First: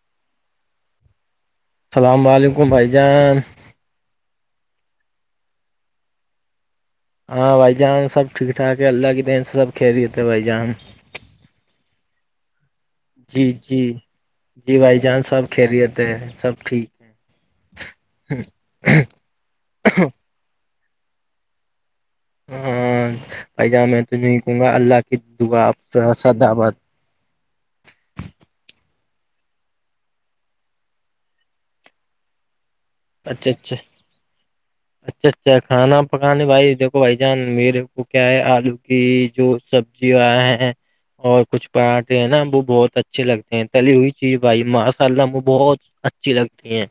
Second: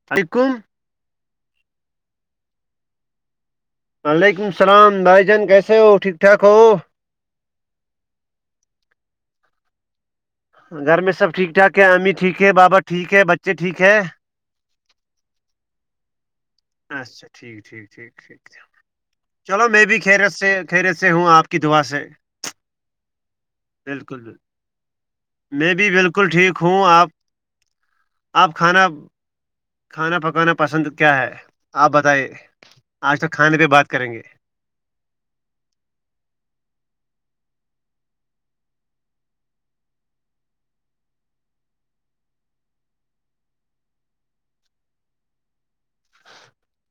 سھ [inaudible] السلام علیکم بھائی جان وعلیکم السلام بھائی جان کیسے ہو ٹھیک ٹھاک ہو ہاں بھائی جان سب ٹھیک ٹھاک ہے اللہ کے دین سے سب خیریت ہے جان گھر میں سب ٹھیک ٹھاک ہے امی ٹھیک ہے بابا ٹھیک ہے جی بچے ٹھیک جی ہے جی بھائی جان سب خیریت ہیں سب ٹھیک اچھا ٹھیک ٹھیک چلو میںی بھی خیرت چلو میں بھی خیریت سے ہوں آپ کی دعا سے ہاں ب جان میں تو بالکل بالکل نہیں کہوں گا اللہ [inaudible] میں آپ بھی سے بالکل ٹھیک سداباد ہوں آپ آپ کھانا کھانا پکانا پسند کیا ہے آپ بتائیے آج تک اچھا کھانے پہ اچھا بات کریں گے اچھا اچھا کھانا پکانے بھائی دیکھو بھائی جان میرے کو کیا ہے آلو کی جو سبی جی ہاں اور کچھ پکاتے ہیں نا وہ بہت اچھے لگتے ہیں تلی ہوئی چیز بھائی ماشاء اللہ وہ بہت اچھی لگتی ہیں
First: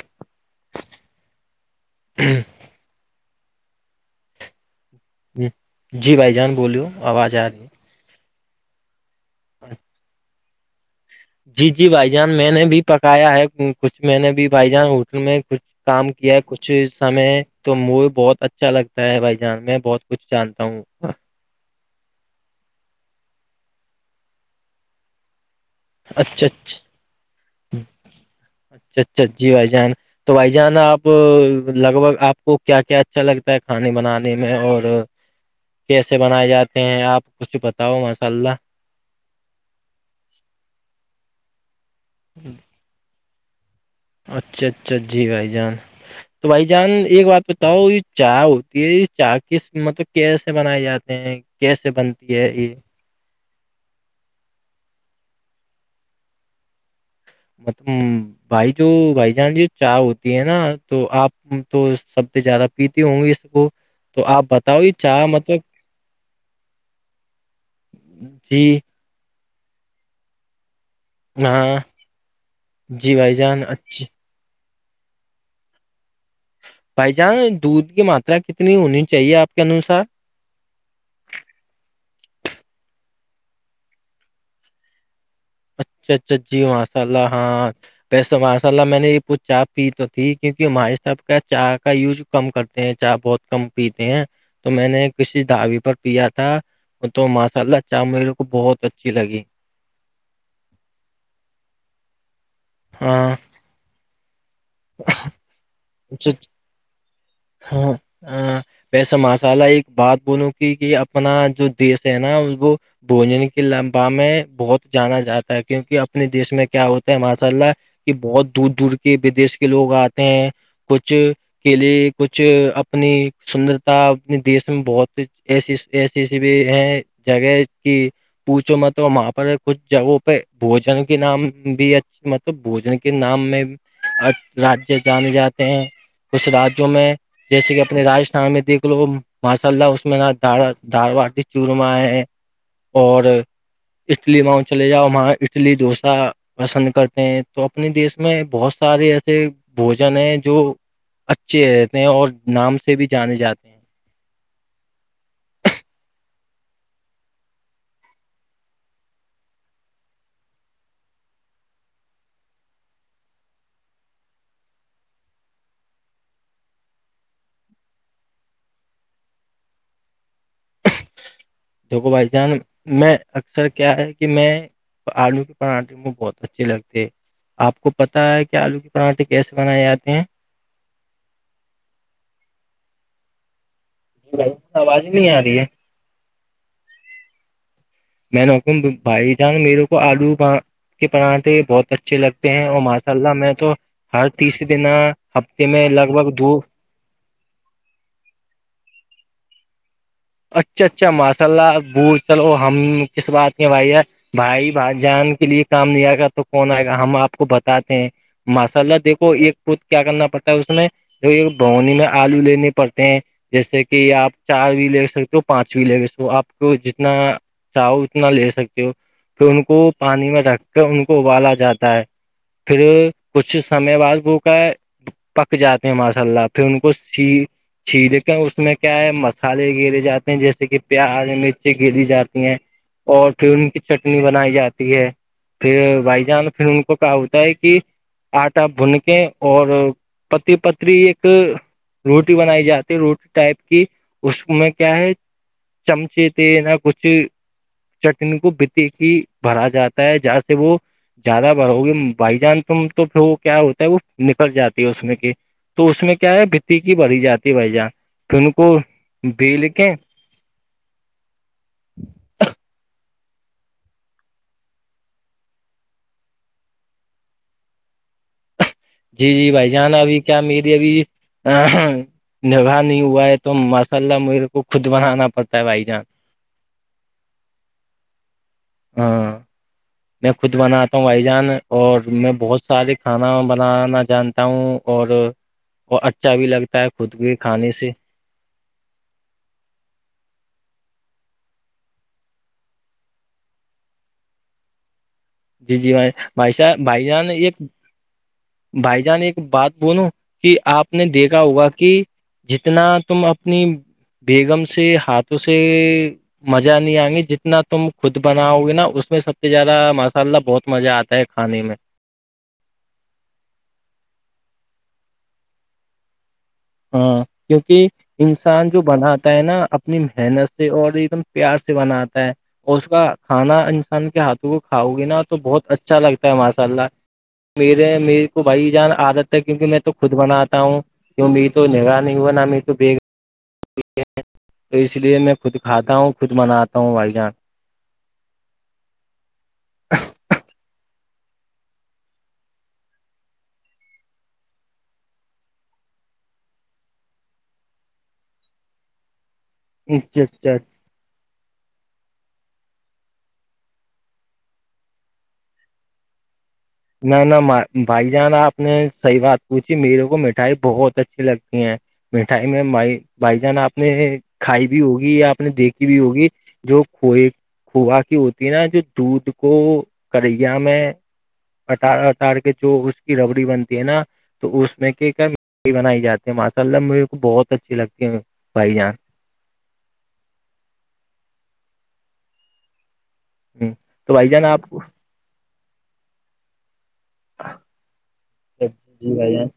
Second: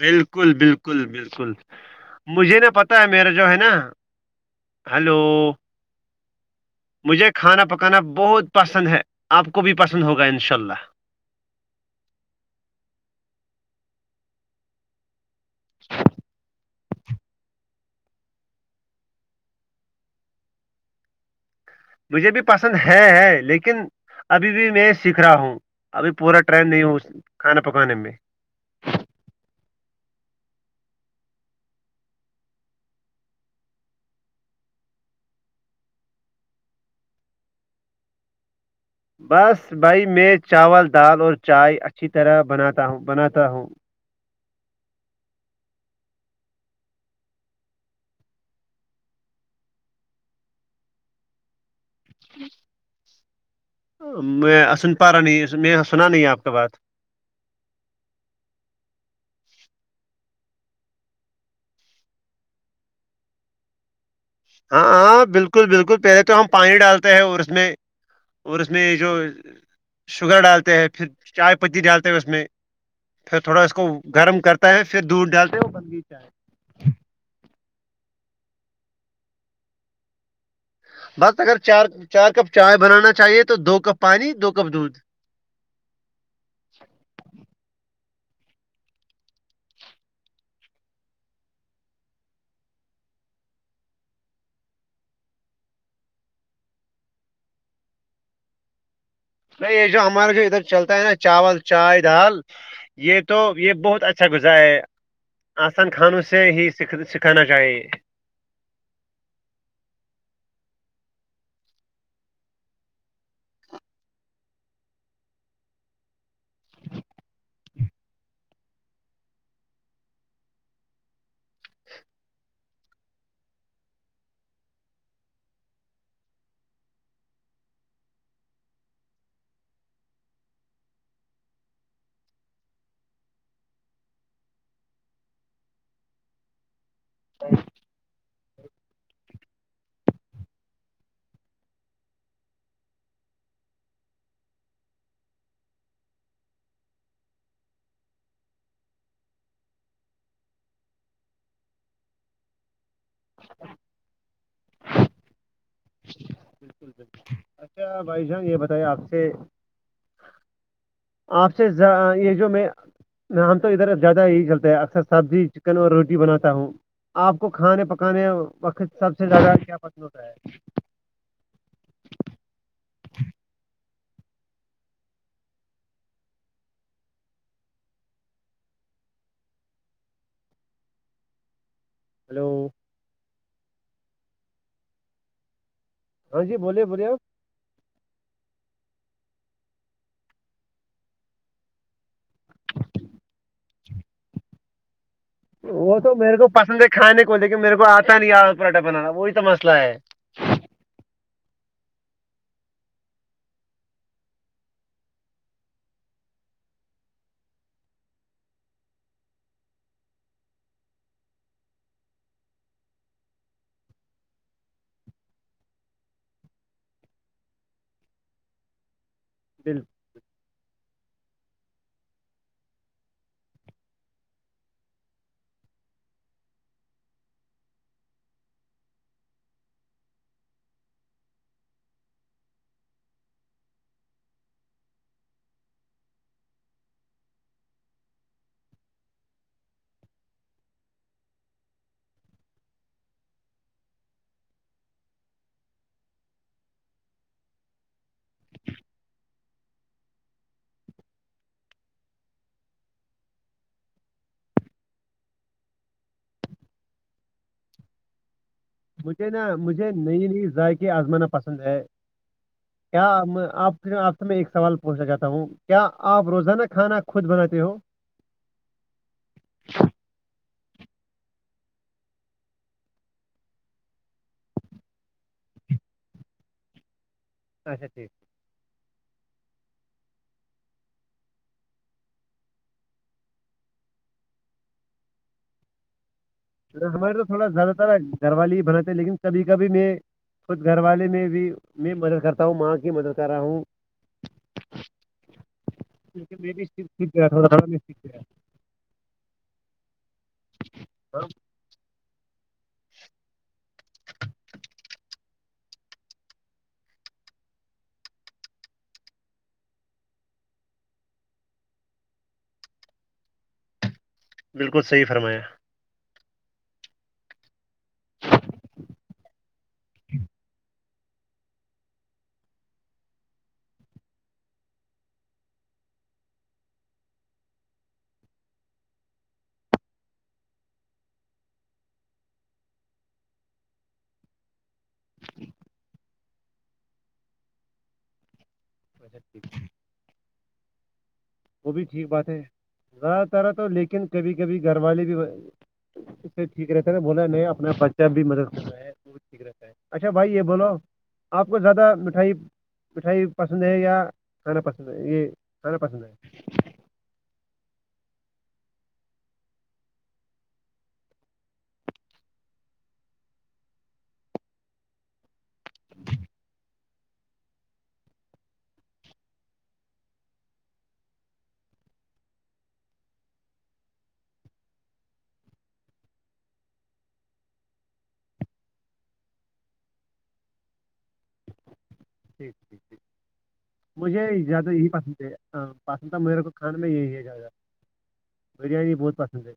بالکل بالکل بالکل مجھے نا پتا ہے میرے جو ہے نا ہلو جی بھائی جان بولیو مجھے آواز آ رہی کھانا ہے پکانا بہت پسند ہے آپ کو بھی پسند ہوگا ان شاء اللہ جی جی بھائی جان میں نے بھی پکایا ہے کچھ میں نے بھی بھائی جان ہوٹل میں کچھ کام کیا کچھ سمے تو مے بہت اچھا لگتا ہے بھائی جان میں بہت کچھ جانتا ہوں [inaudible] مجھے بھی پسند ہے ہے لیکن ابھی بھی میں سیکھ رہا ہوں ابھی پورا اچھا ٹرینڈ نہیں ہو کھانا پکانے میں سجی بھائی جان تو بھائی جان آپ لگ بھگ آپ کو کیا کیا اچھا لگتا ہے کھانے بنانے میں اور کیسے بنائے جاتے ہیں آپ کچھ بتاؤ ماشاء اللہ بس بھائی میں چاول دال اور چائے اچھی طرح بناتا ہوں بناتا ہوں اچھا اچھا ا جی بھائی جان تو بھائی جان ایک بات بتاؤ یہ چاہ ہوتی ہے چاہ کس مطلب کیسے بنائے جاتے ہیں کیسے بنتی ہے یہ میں اسن پارا نہیں میں سنا نہیں آپ کا بات [inaudible] بھائی جو بھائی جانجی چاہ ہوتی ہے نا تو آپ تو سب سے زیادہ پیتی ہوں گی اس کو تو آپ بتاؤ ہاں یہ ہاں چائے مطلب بالکل بالکل پہلے تو ہم پانی ڈالتے ہیں اور اس میں اور جی اس میں جو شوگر ڈالتے ہیں پھر چائے ہاں پتی ڈالتے ہیں اس میں جی بھائی پھر جان تھوڑا اس کو اچھی گرم کر تا ہے پھر دودھ ڈالتے وہ بن گئی چاہ بھائی جان دودھ کی ماترا کتنی ہونی چاہیے آپ کے انوسار بس اگر چار چار کپ چائے بنانا چاہیے تو دو کپ پانی دو کپ دودھ اچھا اچھا جی ماںشاء اللہ ہااں ویسے تو ماشاء اللہ میں نے یہ چاہ پی تو تھی کیونکہ ہمے صاحب کا چاہ کا یوز کم کرتے ہیں چاہ بہت کم پیتے ہیں تو میں نے کسی دعوی پر پیا تھا تو ماشاء اللہ چا ملے کو بہت اچھی لگی نہیں یہ جو ہمارا جو ادھر چلتا ہے نا چاول چائے دال یہ ہاں تو یہ بہت اچ اچھا گزار آسان کھانوں اچھا سے ہی سکھانا چاہیے ہاں ویسے ماشا ایک بات بولوں کہ کہ اپنا جو دیش ہے نا اس کو بوجن کی لمبا میں بہت جانا جاتا ہے کیونکہ اپنے دیش میں کیا ہوتا ہے ماشاء اللہ کہ بہت دور دور کے بدیش کے لوگ آتے ہیں کچھ کیلے کچھ اپنی سندرتا اپنے دیش میں بہت ایسی ایسی ایسی بھی ہیں جگہ کی پوچھو میں تو وہاں پر کچھ جگہوں پہ بوجن کی نام بھی اچ مطلب بوجن کے نام میںھ راجیہ جانے جاتے ہیں کچھ راج [unintelligible] جو میں جیسے کہ اپنے رجستھان میں دیکھ لو ماشاء اللہ اس میں ن د دارو چورمہ ہے اور اٹلیاں چلے جاؤ وہاں اٹلی ڈھوسا پسند کرتے ہیں تو اپنے دیس میں بہت سارے ایسے بوجن ہیں جو اچے رہتے ہیں اور نام سے بھی جانے جاتے ہیں بالکل بالکل اچھا بھائی جان یہ بتائیے آپ سے [unintelligible] آپ سے یہ جو میں نہ ہم تو ادھر زیادہ یہی چلتے ہیں اکثر سبزی چکن اور روٹی بناتا ہوں آپ کو کھانے پکانے وقت سب سے زیادہ کیا پسند ہوتا ہے [unintelligible] دیکھو بھائی جان میں اکثر کیا ہے کہ میں آلو کے پراھے مجھے بہت اچھے لگتے آپ کو پتاہ ہے کہ آلو کے پراٹھے کیسے بنائے آتے ہیں ہلو جی بھائی آواز ہی نہیں آ رہی ہے [unintelligible] ہاں جی بولیے بولیے ہو [unintelligible] میں نک بھائی جان میرے کو آلو ب [unintelligible] کے پرانھے بہت اچھے لگتے ہیں اور ماشاء اللہ میں تو ہر تیسر دن ہفتے میں وہ لگ تو بھگ میرے کو دو پسند ہے کھانے کو دیکے میرے کو آتا نہیں آ پراٹھا بنانا وہی تو مسئلہ ہے اچھا اچھا ماشاء اللہ بول چلو ہم کس بات کے بھائی ہے بھائی بائی جان کے لیے کام نہیں آئے گا تو کون آئے گا ہم آپ کو بتاتے ہیں ماشاء اللہ دیکھو ایک پت کیا کرنا پڑتا ہے اس میں تو یہ بہنی میں آلو لیننے پڑتے ہیں جیسے کہ آپ چار بھی لے سکتے ہو پانچویں لے ہو آپ کو جتنا چاہو اتنا لے سکتے ہو پھر ان بالکل کو پانی میں رکھ کر ان کو ابالا جاتا ہے پھر کچھ سمے بعد وہ کا پک جاتے ہیں ماشاء اللہ پھر ان کو چھی دیتے اس میں کیا ہے مسالے گیرے جاتے ہیں جیسے کہ پیار مرچیں گری جاتی ہیں اور ون کی چٹنی بنائی جاتی ہے پھر بھائی جان پھر ان کو کہا ہوتا ہے کہ آٹا بھن کے اور پتی پتری ایک روٹی بنائی جاتی ہے روٹی ٹائپ کی اس میں کیا ہے چمچے ت نہ کچھ چٹنی کو بتی کی بھرا جاتا ہے جہاں سے وہ زیادہ بار ہوگی بائی جان ت تو پھر وہ کیا ہوتا ہے وہ نکل جاتی ہے اس میں کہ تو اس میں کیا ہے بتیکی بڑھی جاتی بھائی جان پھر ان کو مجھے نا بیل کی مجھے نئی نئی ذائق آزمانا پسند ہے [inaudible] [unintelligible] کیا آپ آپ سے میں ایک سوال پوچھنا چاہتا ہوں کیا آپ روزانہ کھانا خود بناتے ہو جی جی بھائی جانا ابھی کیا میری ابھی نکاہ نہیں ہوا ہے تو ماشاء اللہ میرے کو خود بنانا پڑتا ہے بھائی جان [inaudible] اچھا ٹھیک ہاں میں خود بناتا ہوں بھائی جان اور میں بہت سارے کھانا بنانا جانتا ہوں اور اچھا بھی لگتا ہے ہمارے خود تو بھی تھوڑا کھانے زیادہ سے تر گھر والی بناتے لیکن سبھی کا بھی میں خود گھر والے میں بھی میں مدد کرتا ہوں ماں کی مدد کر رہا ہوں جی جی بھائی کیونکہ میں بھی بھائیشاہ سیکھ بھائی سیکھ جان گیا تھوڑا تھوڑا میں سیکھ گیا بھائی جان ایک بات بولو کہ آپ نے ہاں دیکھا ہوا کہ جتنا تم اپنی بیگم سے ہاتھ توے مزہ نہیں آئ گی جتنا تم خود بناؤ گے نا اس میں سب سے زیادہ م انشء اللہ بہت مزہ آتا ہے کھانے میں بالکل صحیح فرمایا ہاں کیونکہ انسان جو بناتا ہے نا اپنی محنت سے اور ایک دم پیار سے بناتا ہے اور اس کا کھانا انسان کے ہاتھوں کو کھاؤ گے نا تو بہت اچھا لگتا ہے ماشاء اللہ میرے میرے کو بھائی جان عادت ہے کیونکہ میں تو خود بناتا ہوں جو [unintelligible] تو اس لیے میں خود کھاتا ہوں خود مناتا ہوں بھائی جان [inaudible] [unintelligible] وہ بھی ٹھیک بات ہے زیادہ تر ہے تو لیکن کبھی کبھی گھر والے بھی اس سے ٹھیک رہتا ہے نا بولا نہیں اپنا بچہ بھی مدد کر رہا ہے وہ بھی ٹھیک رہتا اچھا بھائی یہ بولو آپ کو زیادہ مٹھائی مٹھائی پسند ہے یا کھانا پسند ہے یہ کھانا پسند ہے نہ نہ بھائی جان آپ نے صحیح بات پوچھی میرے کو مٹھائی بہت اچھی لگتی ہیں مٹھائی میں مائی بھائی جان آپ نے کھائی بھی ہوگی یا آپ نے دیکھی بھی ہوگی جو کھئے کھوا کی ہوتی ہے نا جو دودھ کو کریا میں اٹار اٹار کے جو اس کی ربڑی بنتی ہے نا تو اس میں کیا کیا م بنائی جاتی ہے ماشاء اللہ مجھے کو بہت اچھی لگتی ہے بھائی جان [inaudible] تو مجھے بھائی جان آپ زیادہ کو یہی پسند ہے پسند تھا میرے کو کھان میں یہی ہے بریانی جی بہت بھائی جان پسند ہے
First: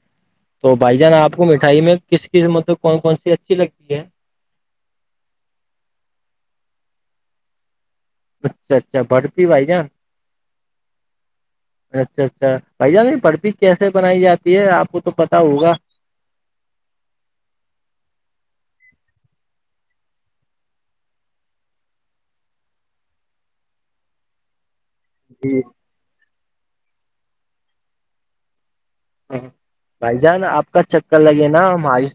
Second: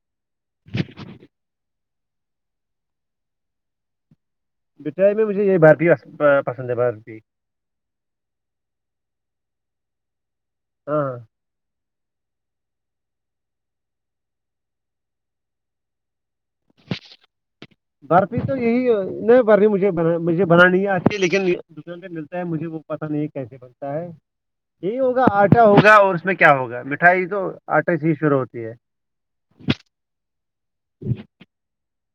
تو بھائی جان آپ کو مٹھائی میں کس قسمت کون کون سی اچھی لگتی ہے مٹھائی میں مجھے یہ بھرارتی پسند ہے بھھرتی اچھا اچھا برفی بھائی جان ہاں اچھا اچھا بھائی جان پرفی کیسے بنائی جاتی ہے آپ کو تو پتا ہوگا برفی تو یہی نہیں برفی مجھے ب مجھے بنانی نہیں آتی لیکن ملتا ہے مجھے وہ پتا نہیں کیسے بنتا ہے یہ ہوگا جی آٹا ہوگا اور اس میں کیا ہوگا مٹھائی تو آٹا سے ہی شروع ہوتی ہے بھائی جان آپ کا چکر لگے نا ہمائی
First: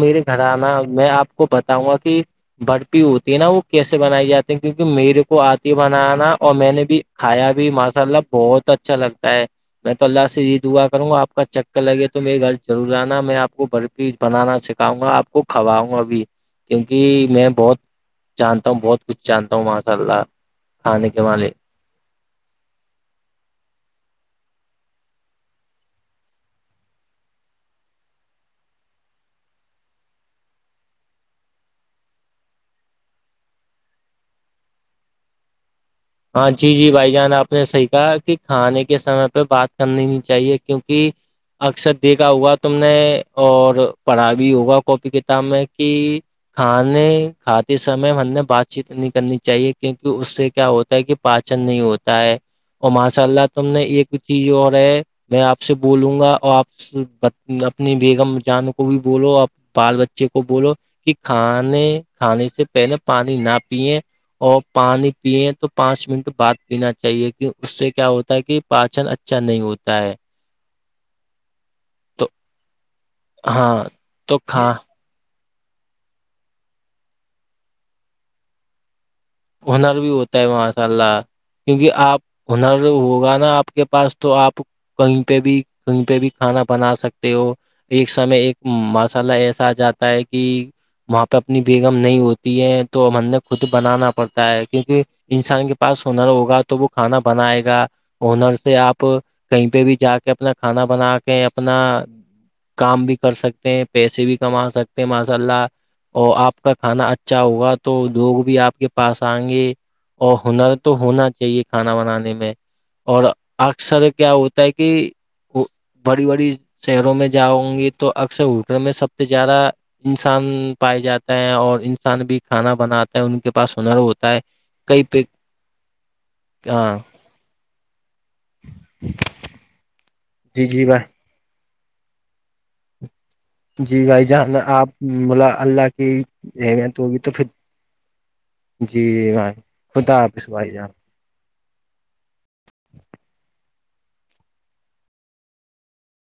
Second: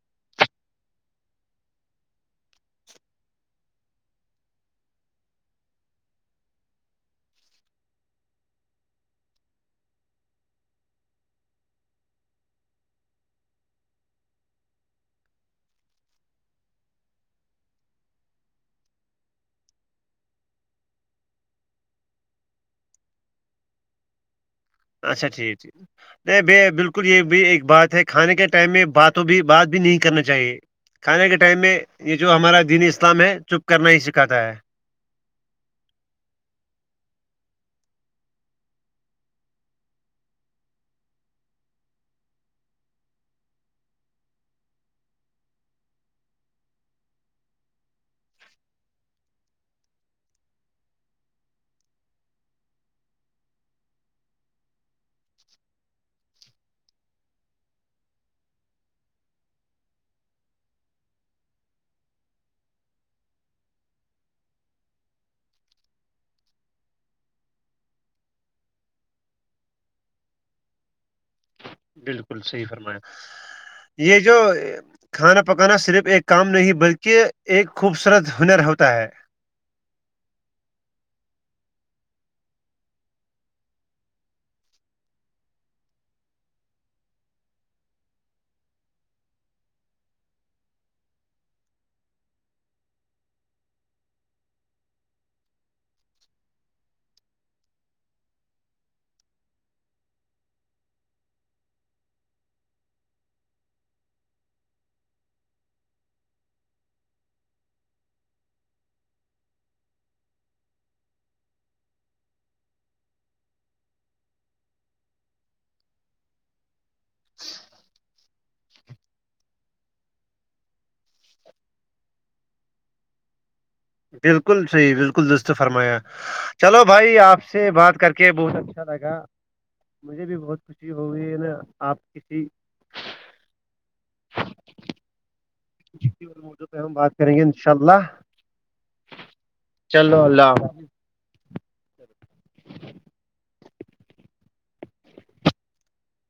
میرے گھر آنا میں آپ کو بتاؤں گا کہ برفی ہوتی ہے نا وہ کیسے بنائی جاتی ہیں کیونکہ میرے کو آتی ہے بنانا اور میں نے بھی کھایا بھی ماشاء اللہ بہت اچھا لگتا ہے میں تو اللہ سے یہی دعا کروں گا آپ کا چکر لگے تو میرے گھر ضرور آنا ہے میں آپ کو بر پی بنانا سکھاؤں گا آپ کو کھواؤں ابھی کیونکہ میں بہت جانتا ہوں بہت کچھ جانتا ہوں ماشاء اللہ کھانے کے مے اچھا ٹھیک ٹھیک نہیں بھ بالکل یہ بھی ایک بات ہے کھانے کے ٹائم میں باتوں بھی بات بھی نہیں کرنا چاہیے کھانے کے ٹائم میں یہ جو ہمارا دینی اسلام ہے چپ کرنا ہی سکھاتا ہے ہاں جی جی بھائی جان آپ نے صحیح کہا کہ کھانے کے سمے پہ بات کرنی نہیں چاہیے کیونکہ اکثر دیکھا ہوگا تم نے اور پڑھا بھی ہوگا کاپی کتاب میں کہ کھانے کھاتے سمے ہم نے بات چیت نہیں کرنی چاہیے کیونکہ اس سے کیا ہوتا کہ پاچن نہیں ہوتا ہے اور ماشاء اللہ تم نے ایک چیز اور ہے میں آپ سے بولوں گا اور آپ اپنی بیگم جان کو بھی بولو بال بچے کو بولو کہ کھانے کھانے سے پہلے پانی نہ پیے اور پانی پییں تو پانچ منٹ بعد پینا چاہیے کہ اس سے کیا ہوتا ہے کہ پاچن اچھا نہیں ہوتا ہے تو بالکل صحیح فرمایا ہاں یہ جو تو کھا کھانا پکانا صرف ایک کام نہیں بلکہ ایک خوبصورت ہنر ہوتا ہے ہنر بھی ہوتا ہے ماشاء اللہ کیونکہ آپ ہنر ہوگا نا آپ کے پاس تو آپ کہیں پہ بھی کہیں پہ بھی کھانا بنا سکتے ہو ایک سمے ایک مساللہ ایسا آ جاتا ہے کہ وہاں پہ اپنی بیگم نہیں ہوتی ہے تو ہم نے خود بنانا پڑتا ہے کیونکہ انسان کے پاس ہنر ہوگا تو وہ کھانا بنائے گا انر سے آپ کہیں پہ بھی جا کے اپنا کھانا بنا کے اپنا کام بھی کر سکتے ہیں پیسے بھی کما سکتے ہیں ماشاء اللہ اور آپ کا کھانا اچھا ہوگا تو لوگ بھی آپ کے پاس آئیں گے اور ہنر تو ہونا چاہیے کھانا بنانے میں اور اکثر کیا ہوتا ہے کہ بڑی بڑی شہروں میں جاؤوں گی تو اکثر ہوٹل میں سب سے زیادہ انسان پائے جاتا ہے اور انسان بھی کھانا بناتا ہے ان کے پاس سن اور بالکل صحیح بالکل دست فرمایا چلو ہاں بھائی آپ سے بات کر کے بہت اچھا لگا مجھے بھی بہت جی جی خوشی بھائی ہوئی ہے نا آپ کسی جی بھائی جان آپ ملا اللہ کی کسی اور موضوع پہ ہم اہمیت بات ہوگی تو کریں گے پھر ان شاء اللہ جی بھائی خدا چلو آپ ص اللہ بائی حافظ۔ جانا